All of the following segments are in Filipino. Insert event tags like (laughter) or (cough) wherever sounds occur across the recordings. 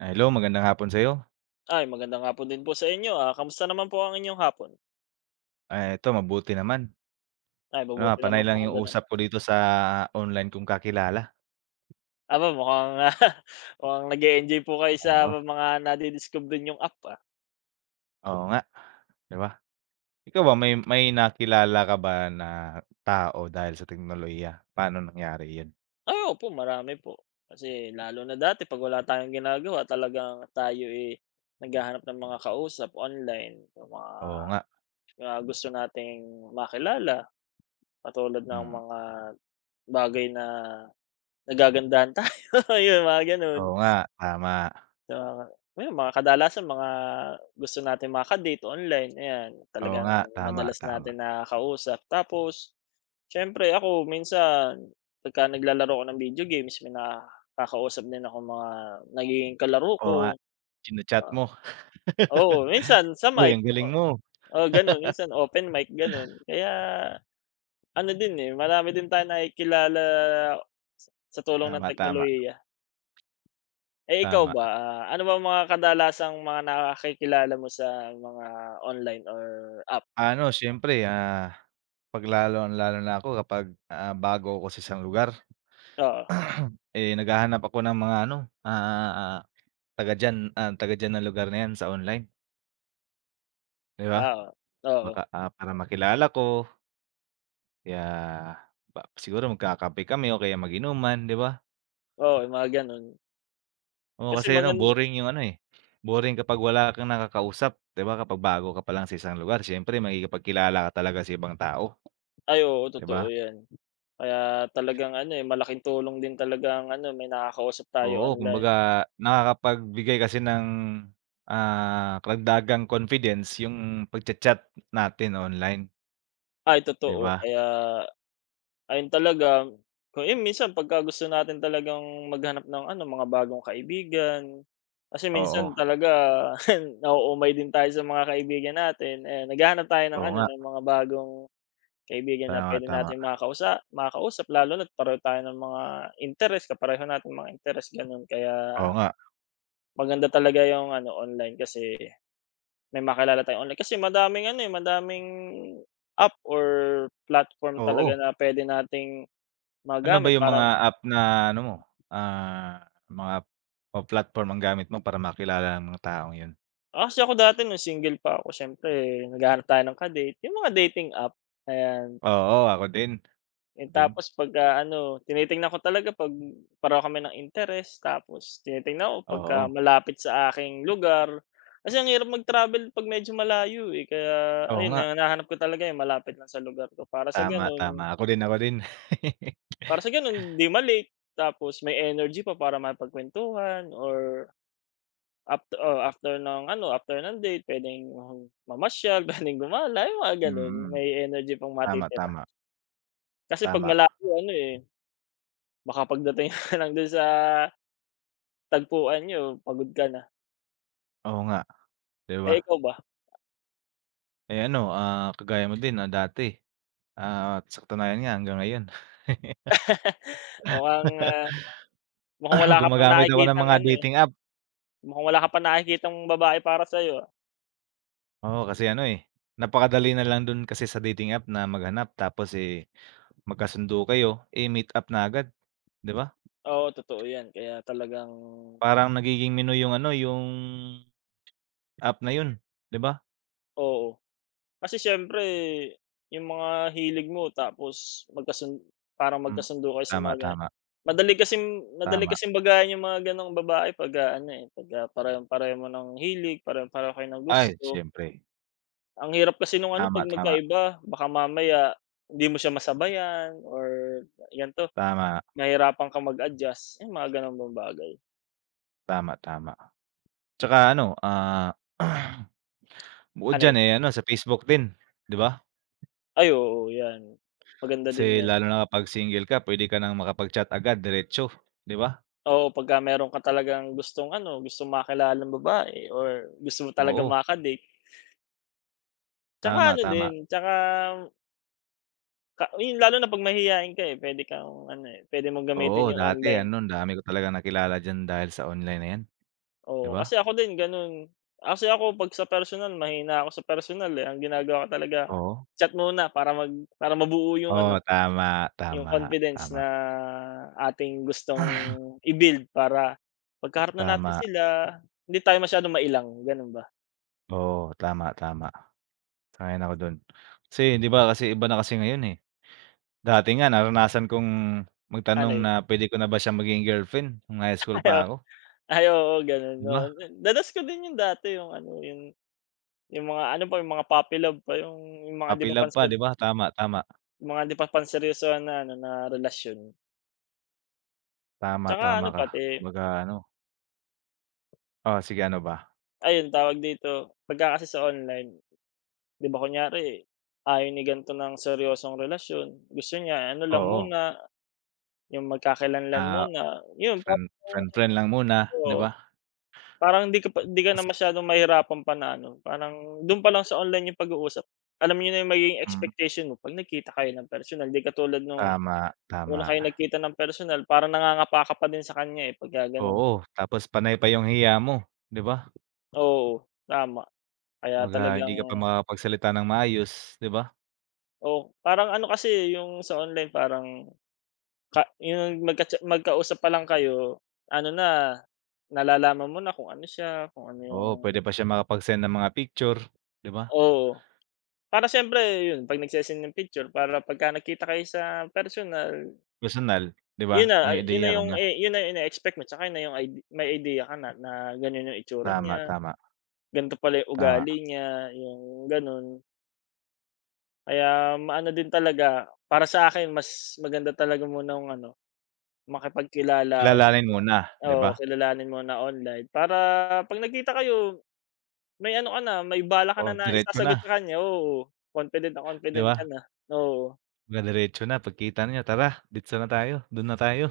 Ah, hello, magandang hapon sa'yo. Ay, magandang hapon din po sa inyo, kamusta naman po ang inyong hapon? Ah, eto mabuti naman. Ay, Ano, mabuti ah, panay naman po lang kung yung gano'n. usap ko dito sa online kong kakilala. Aba, (laughs) mukhang nag-e-enjoy po kayo sa Oo, mga nadidiskubre niyong app, ah. oo nga, 'di ba? Ikaw ba may nakilala ka ba na tao dahil sa teknolohiya? Paano nangyari yun? Ay, opo, marami po. Kasi lalo na dati 'pag wala tayong ginagawa talagang tayo, eh, naghahanap ng mga kausap online, yung mga Oo nga, mga gusto nating makilala, katulad ng mm. mga bagay na nagagandahan tayo, (laughs) ayun, mga gano'n. Oo nga, tama. Na ayun, mga kadalasan mga gusto natin maka-date online, ayan, Oo talagang nga, tama, madalas tama. natin nakakausap. Tapos siyempre ako minsan pagka naglalaro ako ng video games, may nakakausap din ako mga nagiging kalaro Oo ko. nga, china-chat Ah, mo. oo, (laughs) minsan sa Uy, mic, ang o galing mo. oo, gano'n. Minsan open mic, gano'n. Kaya ano din, eh, marami din tayo nakikilala sa tulong ng Tama, tama, teknolohiya. Eh, ikaw tama. ba, ano ba mga kadalasang mga nakakikilala mo sa mga online or app? Ano siyempre, ah, 'pag lalo lalong-lalo na ako kapag, ah, bago ako sa isang lugar. Oo, Eh, naghahanap ako ng mga ano, ah, ah, taga diyan ng lugar na 'yan sa online, 'di ba? oo, oo, Baka, ah, para makilala ko kaya ba siguro magkakape kami o kaya mag-inuman, 'di ba? oo, yung mga gano'n. Oo, Kasi kasi ano boring 'yung ano, eh, boring kapag wala kang nakakausap, 'di ba? Kapag bago ka pa lang sa isang lugar siyempre makikipagkilala ka talaga sa ibang tao, ay oo, 'di totoo ba? 'yan. Kaya talagang ano, eh, malaking tulong din talaga ang ano, may nakakausap tayo Oo, online. kumbaga nakakapagbigay kasi ng, ah, karagdagang confidence 'yung pagcha-chat natin online, Ay 'di totoo, ba? kaya ayun talaga, kung yun minsan pagka gusto natin talagang maghanap ng ano, mga bagong kaibigan, kasi minsan Oo. talaga (laughs) nauumay din tayo sa mga kaibigan natin, eh, naghahanap tayo ng Oo ano, nga, ng mga bagong kaibigan na tama, pwede tama. natin makausap lalo na't pareho tayo ng mga interes, kapareho natin mga interes, gano'n. Kaya Oo nga, maganda talaga yung ano, online kasi may makilala tayong online kasi madaming ano, eh, madaming app or platform talaga oo. na pwede nating Ano ba magamit yung para mga app na ano mo, ah, mga app o platform ang gamit mo para makilala ng mga taong yun? ah, kasi ako dati nung single pa ako siyempre naghahanap tayo ng ka-date, yung mga dating app, ayan. Oo, ako din, Eh, ako din. tapos pagka ano, tinitingnan ko talaga 'pag pareho kami ng interes tapos tinitingnan ko pagka Oo, malapit sa aking lugar. Kasi ang hirap mag-travel 'pag medyo malayo, eh, kaya oo ayun nga, hinahanap ko talaga yung malapit lang sa lugar ko para sa tama, tama. gano'n Ako din, ako din. (laughs) para sa gano'n 'di ma tapos may energy pa para makipagkuwentuhan or After ng ano, after ng date puwedeng mamasyal, (laughs) puwedeng gumala, yung mga gano'n. Mm, May energy pang tama, matitira. tama, Kasi 'pag tama. malayo ano, eh, baka pagdating (laughs) ka lang do'n sa tagpuan niyo pagod ka na. Oo nga, 'di ba? Eh, ikaw ba? Eh, ano, ah, kagaya mo din na dati, ah, at sa katunayan nga hanggang ngayon Mukhang, ah, (laughs) mukhang (clears throat) wala ka pang gumagamit ako ng nakikitang mga ano, eh, dating app. mukhang wala ka pang nakikitang babae para sa'yo, ah. Oo, kasi ano, eh, napakadali na lang dun kasi sa dating app na maghanap tapos, eh, magkasundo kayo, eh, meet up na agad, 'di ba? Oo, totoo 'yan. Kaya talagang Parang nagiging menu yung ano, yung app na yun, 'di ba? oo. Kasi siyempre yung mga hilig mo tapos parang Hmm, magkasundo kayo sa mga tama, tama, madali kasi madali tama. kasing bagayan yung mga gano'ng babae pagka ano, eh, pagka parehong-pareho mo ng hilig, parehong-pareho kayo ng Ay, gusto. siyempre. Ang hirap kasi nung ano 'pag Tama, tama, magkaiba baka mamaya hindi mo siya masabayan or ganito, tama, mahirapan kang mag-adjust, yung mga gano'ng mga bagay. tama, tama. Tsaka ano, ah, (clears throat) bukod Ano diyan, yun? eh, ano, sa Facebook din, 'di ba? Ay oo, yan. Maganda din Kasi yan. lalo na kapag single ka puwede ka ng makapag-chat agad diretso, 'di ba? Oo, pagka meron ka talagang gustong ano, gustong makilalang babae or gusto mo talagang Oo, maka-date. Tsaka tama, ano din, tama. tsaka ka yun lalo na 'pag mahiyain ka, eh, puwede kang ano, eh, puwede mong Oo, gamitin yung dati online. ano, ang dami ko talagang nakilala diyan dahil sa online na 'yan, 'di Oo, ba? kasi ako din gano'n. Kasi ako 'pag sa personal mahina ako sa personal, eh, ang ginagawa ko talaga Oo. chat muna para para mabuo yung ano, Oo, tama, yung tama, confidence tama. na ating gustong i-build para pagkaharap na natin Tama, sila, hindi tayo masyadong mailang, gano'n ba? oo, tama, tama. Sang-ayon ako do'n. Kasi 'di ba kasi iba na kasi ngayon, eh. Dati nga naranasan kong Ano magtanong yun? na puwede ko na ba siyang maging girlfriend nung high school pa ako, (laughs) Ay oo, gano'n, 'di oo. ba? Danas ko din yung dati, yung ano, yung mga ano pa, yung mga puppy love pa, yung mga 'di pa Puppy-love pa, 'di ba? Tama, tama. Panseryosohan na ano, na relasyon. Tama, Tsaka tama ano ka. pati, Kumbaga ano oo, sige ano ba? ayun tawag dito, pagka kasi sa online, 'di ba kunyari, ayaw ni ganito ng seryosong relasyon, gusto niya ano lang Oo, muna, yung magkakakilanlan ah, muna, yun friend parang friend-friend lang muna, 'di oo. ba? Parang hindi ka na Tas masyadong mahirapan pa na ano, parang do'n pa lang sa online yung pag-uusap, alam niyo na yung magiging mm, expectation mo 'pag nagkita kayo ng personal, 'di katulad nung tama, tama. una kayo nagkita ng personal parang nangangapa ka pa din sa kanya, eh, pagka gano'n. Oo, tapos panay pa yung hiya mo, 'di ba? Oo, tama. Kaya Kumbaga hindi talagang ka pa makakapagsalita ng maayos, 'di ba? oo, parang ano kasi, eh, yung sa online parang ka yung magkausap pa lang kayo, ano na, nalalaman mo na kung ano siya, kung ano yung Oo, puwede pa siya makapag-send ng mga picture, 'di ba? oo. Para siyempre yun, 'pag nagse ng picture para pagka nagkita kayo sa personal, Personal, 'di ba? yun na May yun na ideya ka yung, na. eh, yun na ine-expect mo tsaka yun na yung may idea ka na na ganun yung itsura Tama, niya, tama, ganito pala yung tama. ugali niya, yung ganun. Kaya maano din talaga, para sa akin mas maganda talaga muna yung ano, makipagkilala Kilalanin online. muna, 'di ba? Oo, kilalanin mo na online para 'pag nagkita kayo, may ano ka na, may bala ka na Oo, na diretso na, isasagot sa kanya, oo. Confident na 'di confident ka ba? na, oo. Kumbaga diretso na pagkita niyo, "Tara, ditso na tayo, do'n na tayo."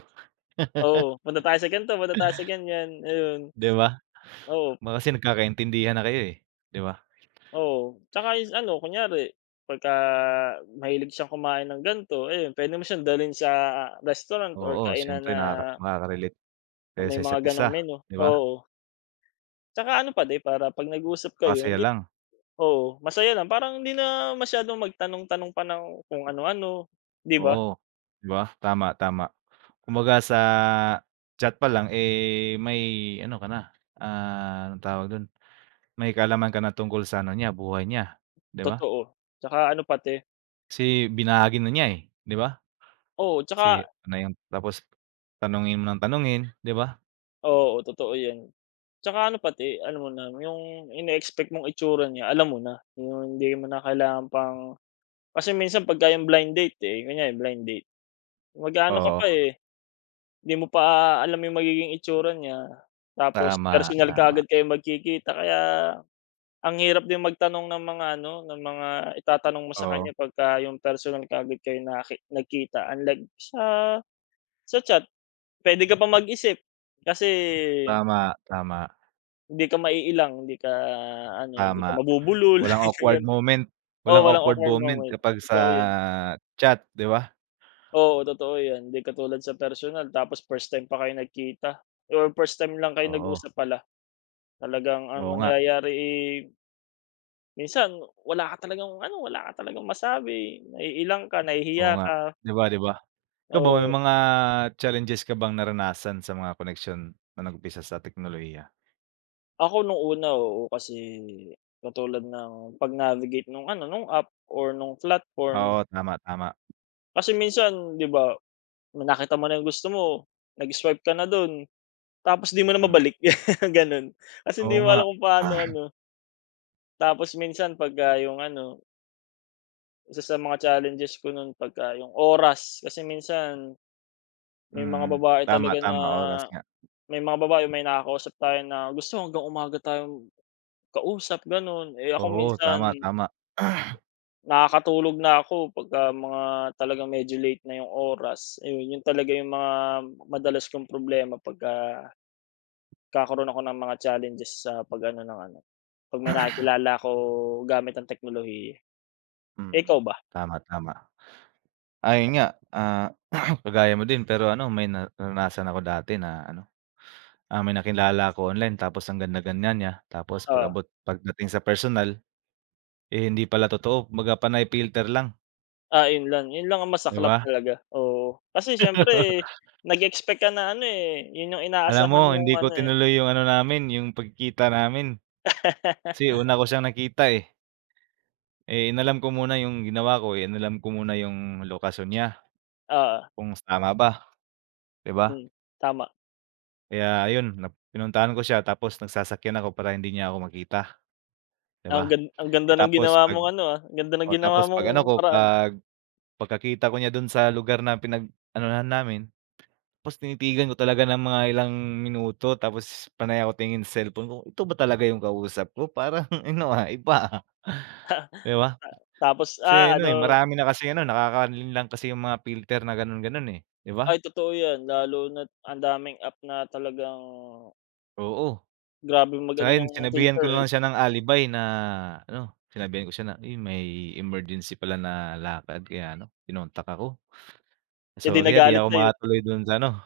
Oo, (laughs) punta tayo sa ganito, punta tayo sa ganyan, ayun. 'Di ba? Oo, Baka kasi nagkakaintindihan na kayo, eh, 'di ba? oo. Tsaka yung ano, kunyari pagka mahilig siyang kumain ng ganito, ayun, puwede mo siyang dalhin sa restaurant or Oo, kainan siyempre na makaka-relate kayo may sa mga isa't isa, gano'ng menu, 'di ba? oo. Tsaka ano pa din, para 'pag nag-uusap kayo Pakasaya hindi lang, oo, masaya lang parang hindi na masyadong magtanong-tanong pa ng kung ano-ano, 'di ba? oo, 'di ba? Tama, tama. Kumbaga sa chat pa lang, eh, may ano ka na, ah, anong tawag dun, may kaalaman ka na tungkol sa ano niya, buhay niya, 'di ba? Totoo. Tsaka ano pati Kasi binahagi na niya, eh, 'di ba? oo, tsaka Kasi ano na yung tapos tanungin mo ng tanungin, 'di ba? oo, totoo 'yan. Tsaka ano pati, alam mo na yung ine-expect mong itsura niya alam mo na, yung hindi mo na kailangan pang kasi minsan pagka yung blind date, eh, kunyari blind date, mag-aano ka pa, Oo, eh, hindi mo pa alam yung magiging itsura niya, tapos tama, personal tama. kaagad kayo magkikita kaya ang hirap din magtanong ng mga ano, ng mga itatanong mo sa kanya Oo, pagka yung personal kaagad kayo nagkita unlike sa chat, pwede ka pa mag-isip kasi tama, tama, hindi ka maiilang, hindi ka ano, hindi ka tama. mabubulol, Walang (laughs) yung awkward ganun. moment, Oo, walang walang awkward awkward moment moment, kapag sa totoo 'yan. chat, 'di ba? Oo, totoo 'yan, 'di katulad sa personal tapos first time pa kayo nagkita or first time lang kayo Oo, nag-usap pala. Talagang ang oo nga, nangyayari, eh, minsan wala ka talagang ano, wala ka talagang masabi, naiilang ka, oo nahihiya nga, ka, 'di ba, 'di ba? Ikaw ba, oo. may mga challenges ka bang naranasan sa mga koneksyon na nag-umpisa sa teknolohiya? Ako nung una, oo, kasi katulad ng pag-navigate nung ano, nung app or nung platform. Oo, tama, tama. Kasi minsan 'di ba nakita mo na yung gusto mo, nag-swipe ka na dun, tapos di mo na Hmm, mabalik (laughs) ganun. Kasi hindi oo mo nga. alam kung paano (clears throat) ano, tapos minsan pagka yung ano, isa sa mga challenges ko nun pagka yung oras, kasi minsan may mga Mm, babae tama, talaga na tama, oras nga. may mga babae may nakakausap tayo na gusto hanggang umaga tayong kausap gano'n. Eh, ako Oo, minsan tama, tama. (clears throat) nakakatulog na ako pagka mga talagang medyo late na yung oras, ayun yun talaga yung mga madalas kong problema pagka nagkakaroon ako ng mga challenges sa pag-ano ng ano, 'pag may nakikilala ako gamit ang teknolohiya. Eh, ikaw Mm, ba? tama, tama. Ayun nga, ah, (clears throat) kagaya mo din pero ano may na naranasan ako dati na ano, ah, may nakilala ako online tapos ang ganda-ganda niya tapos Oo. pag-abot pagdating sa personal, eh, hindi pala totoo kumbaga panay filter lang, Ah, 'yun lang ang 'di masaklap ba? talaga, oo. Kasi (laughs) siyempre nag-expect ka na ano, eh, 'yun yung Alam mo inaasahan mong hindi ko ano, eh. tinuloy yung ano namin, yung pagkikita namin. Kasi (laughs) una ko siyang nakita, eh. Eh, inalam ko muna yung ginawa ko, eh, inalam ko muna yung lokasyon niya Oo, kung tama ba, 'di ba? hmm, tama. Kaya ayun, na pinuntahan ko siya tapos nagsasakyan ako para hindi niya ako makita, 'di Ang ba? gan ang ganda Eh, ng tapos ginawa 'pag mong ano, ah, ang ganda ng o ginawa tapos mong 'pag ano ko, paraan. 'pag pagkakita ko niya dun sa lugar na pinag-anuhan namin, tapos tinitigan ko talaga ng mga ilang minuto tapos panay ako tingin sa cellphone ko, ito ba talaga yung kausap ko? Parang (laughs) ano, ah, iba, ah. 'Di ba? Tapos, ah, Kasi ano, eh, ano marami na kasing ano, nakakalinlang kasi yung mga filter na gano'n, gano'n, eh, 'di ba? ay totoo 'yan lalo na't ang daming app na talagang Oo, grabeng tsaka mag-ano yun ng sinabihan ko filter, na eh. lang siya ng alibay na ano, sinabihan ko siya na, "Uy, may emergency pala na lakad kaya ano, kinontak ako. Eh, 'di Sorry, ah, 'di nagalit ako sa'yo. makatuloy dun sa ano,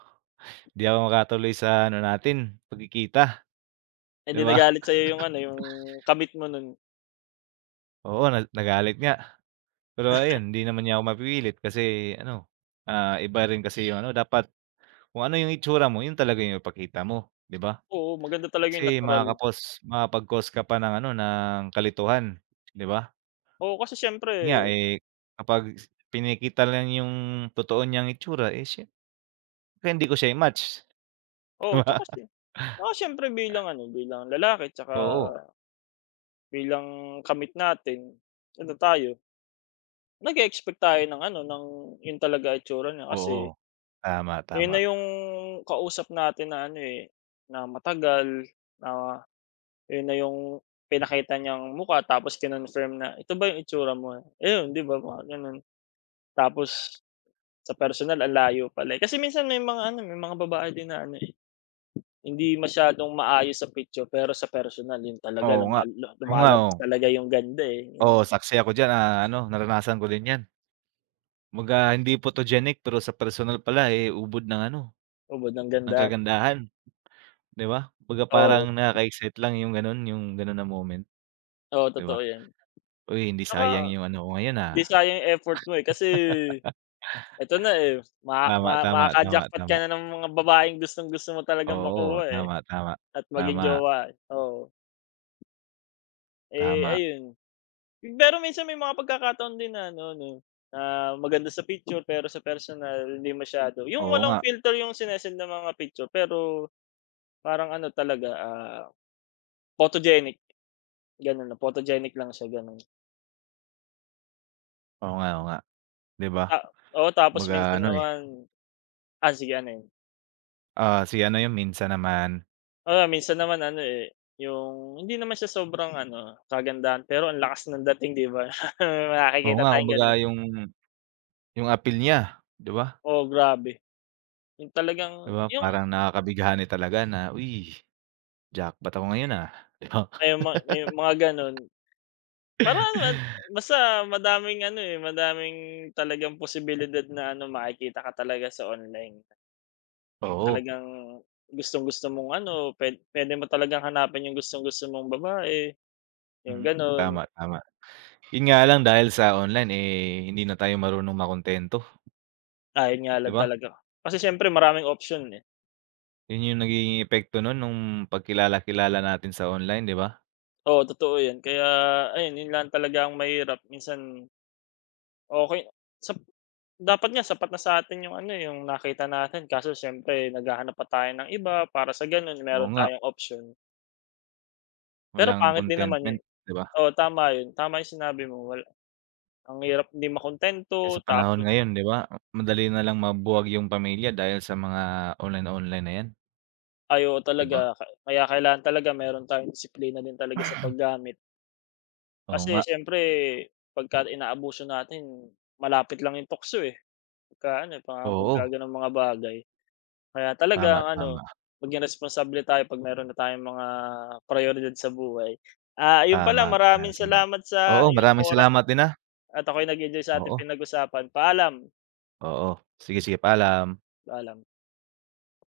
'di ako makatuloy sa ano natin, pagkikita." 'Di Hindi ba? nagalit sa'yo yung ano, yung kamit mo nun? Oo, na nagalit nga. Pero ayun, hindi naman niya ako mapipilit kasi ano, ah, iba rin kasi yung ano, dapat kung ano yung itsura mo, yun talaga yung ipakita mo, 'di ba? Oo, maganda talaga yung Kasi natural. makakapos makakapag-cause ka pa ng ano, ng kalituhan, 'di ba? Oo, kasi siyempre Yun nga, eh, kapag pinakita lang yung totoo niyang itsura, eh, siyempre hindi ko siya i-match, (laughs) 'di oo, ba? Tsaka siyempre bilang ano, bilang lalaki tsaka Oo, bilang kamit natin, ano tayo, nag-e-expect tayo ng ano, ng yun talaga itsura niya kasi oo. Tama, ayun tama. na yung kausap natin na ano, eh, na matagal, na ayun na yung pinakita niyang mukha tapos kinonfirm na, "Ito ba yung itsura mo?" Ayun, 'di ba, mga gano'n. Tapos sa personal ang layo pala, eh. Kasi minsan may mga ano, may mga babae din na ano, eh, hindi masyadong maayos sa picture pero sa personal yun talaga Oo nga. Oo nga, lumalabas oo. talaga yung ganda, eh, Oo, yung saksi ako diyan, ah, ano, naranasan ko din 'yan. Kumbaga hindi photogenic pero sa personal pala, eh, ubod ng ano, ubod ng ng ganda. kagandahan, 'di ba? Kumbaga parang Oo, nakaka-excite lang yung gano'n na moment, oo 'di ba? totoo yan. "Uy, hindi Tsaka sayang yung ano ko ngayon, ah." hindi sayang yung effort mo, eh, kasi eto na, eh, ma ma Tama, tama, tama, makaka-jackpot ka tama. na ng mga babaeng gustong-gusto mo talagang Oo, makuha, eh, tama, tama, at maging tama, jowa, eh. Oo. Eh, tama. ayun pero minsan may mga pagkakataon din na ano 'no, na maganda sa picture pero sa personal hindi masyado. Yung Oo walang nga, filter yung sine ng mga picture pero parang ano talaga, ah, photogenic gano'n, photogenic lang siya gano'n. oo nga, oo nga, 'di ba? Ta Oo, tapos Kumbaga minsan ano, eh, naman ah, sige ano yun? ah, si ano yun minsan naman Oo, minsan naman ano, eh, yung hindi naman siya sobrang ano, kagandahan pero ang lakas ng dating 'di ba? (laughs) oo Nakikita nga, tayong kumbaga gano'n. yung apil niya, 'di ba? Oo, grabe. Yung talagang 'Di ba yung parang nakakabighani talaga na, "Uy, jackpot ako ngayon, ah." (laughs) 'Di ba? may mga gano'n parang ano, basta madaming ano, eh, madaming talagang posibilidad na ano, makikita ka talaga sa online. Oo, Talagang gustong-gusto mong ano, puwede mo talagang hanapin yung gustong-gusto mong babae, yung mm, gano'n. tama, tama. Yun nga lang dahil sa online, eh, hindi na tayo marunong makuntento, Ah, yun nga 'di lang ba? talaga kasi siyempre maraming option, eh. Yun yung nagiging epekto nun nung pagkilala-kilala natin sa online, 'di ba? Oo, totoo yan. Kaya ayun, yun lang talaga ang mahirap. Minsan okay. sap dapat nga sapat na sa'tin yung ano, eh, yung nakita natin kaso siyempre naghahanap pa tayo ng iba para sa gano'n Oo meron nga, tayong option. Pero walang pangit din naman contentment, yun. 'di ba? Oo, tama 'yun, tama 'yung sinabi mo, wala ang hirap hindi makuntento Kasi sa panahon tapos ngayon, 'di ba, madali na lang mabuwag yung pamilya dahil sa mga online-online na yan, ayo 'di talaga ba? ka kaya kailangan talaga meron tayong disiplina din talaga sa paggamit. Oo nga, Kasi siyempre pagka inaabuso natin malapit lang 'yung tukso, eh, pagka ano, mga pagka oo. gano'ng mga bagay. Kaya talaga Tama, ano, tama, maging responsable tayo 'pag meron na tayong mga prayoridad sa buhay. Ah, 'yun pala tama, para maraming sa lahat. salamat sa Oo, iyong maraming oras salamat din, ah. at ako'y nag-enjoy sa ating Oo, pinag-usapan. Paalam, oo. Sige, sige, paalam. paalam.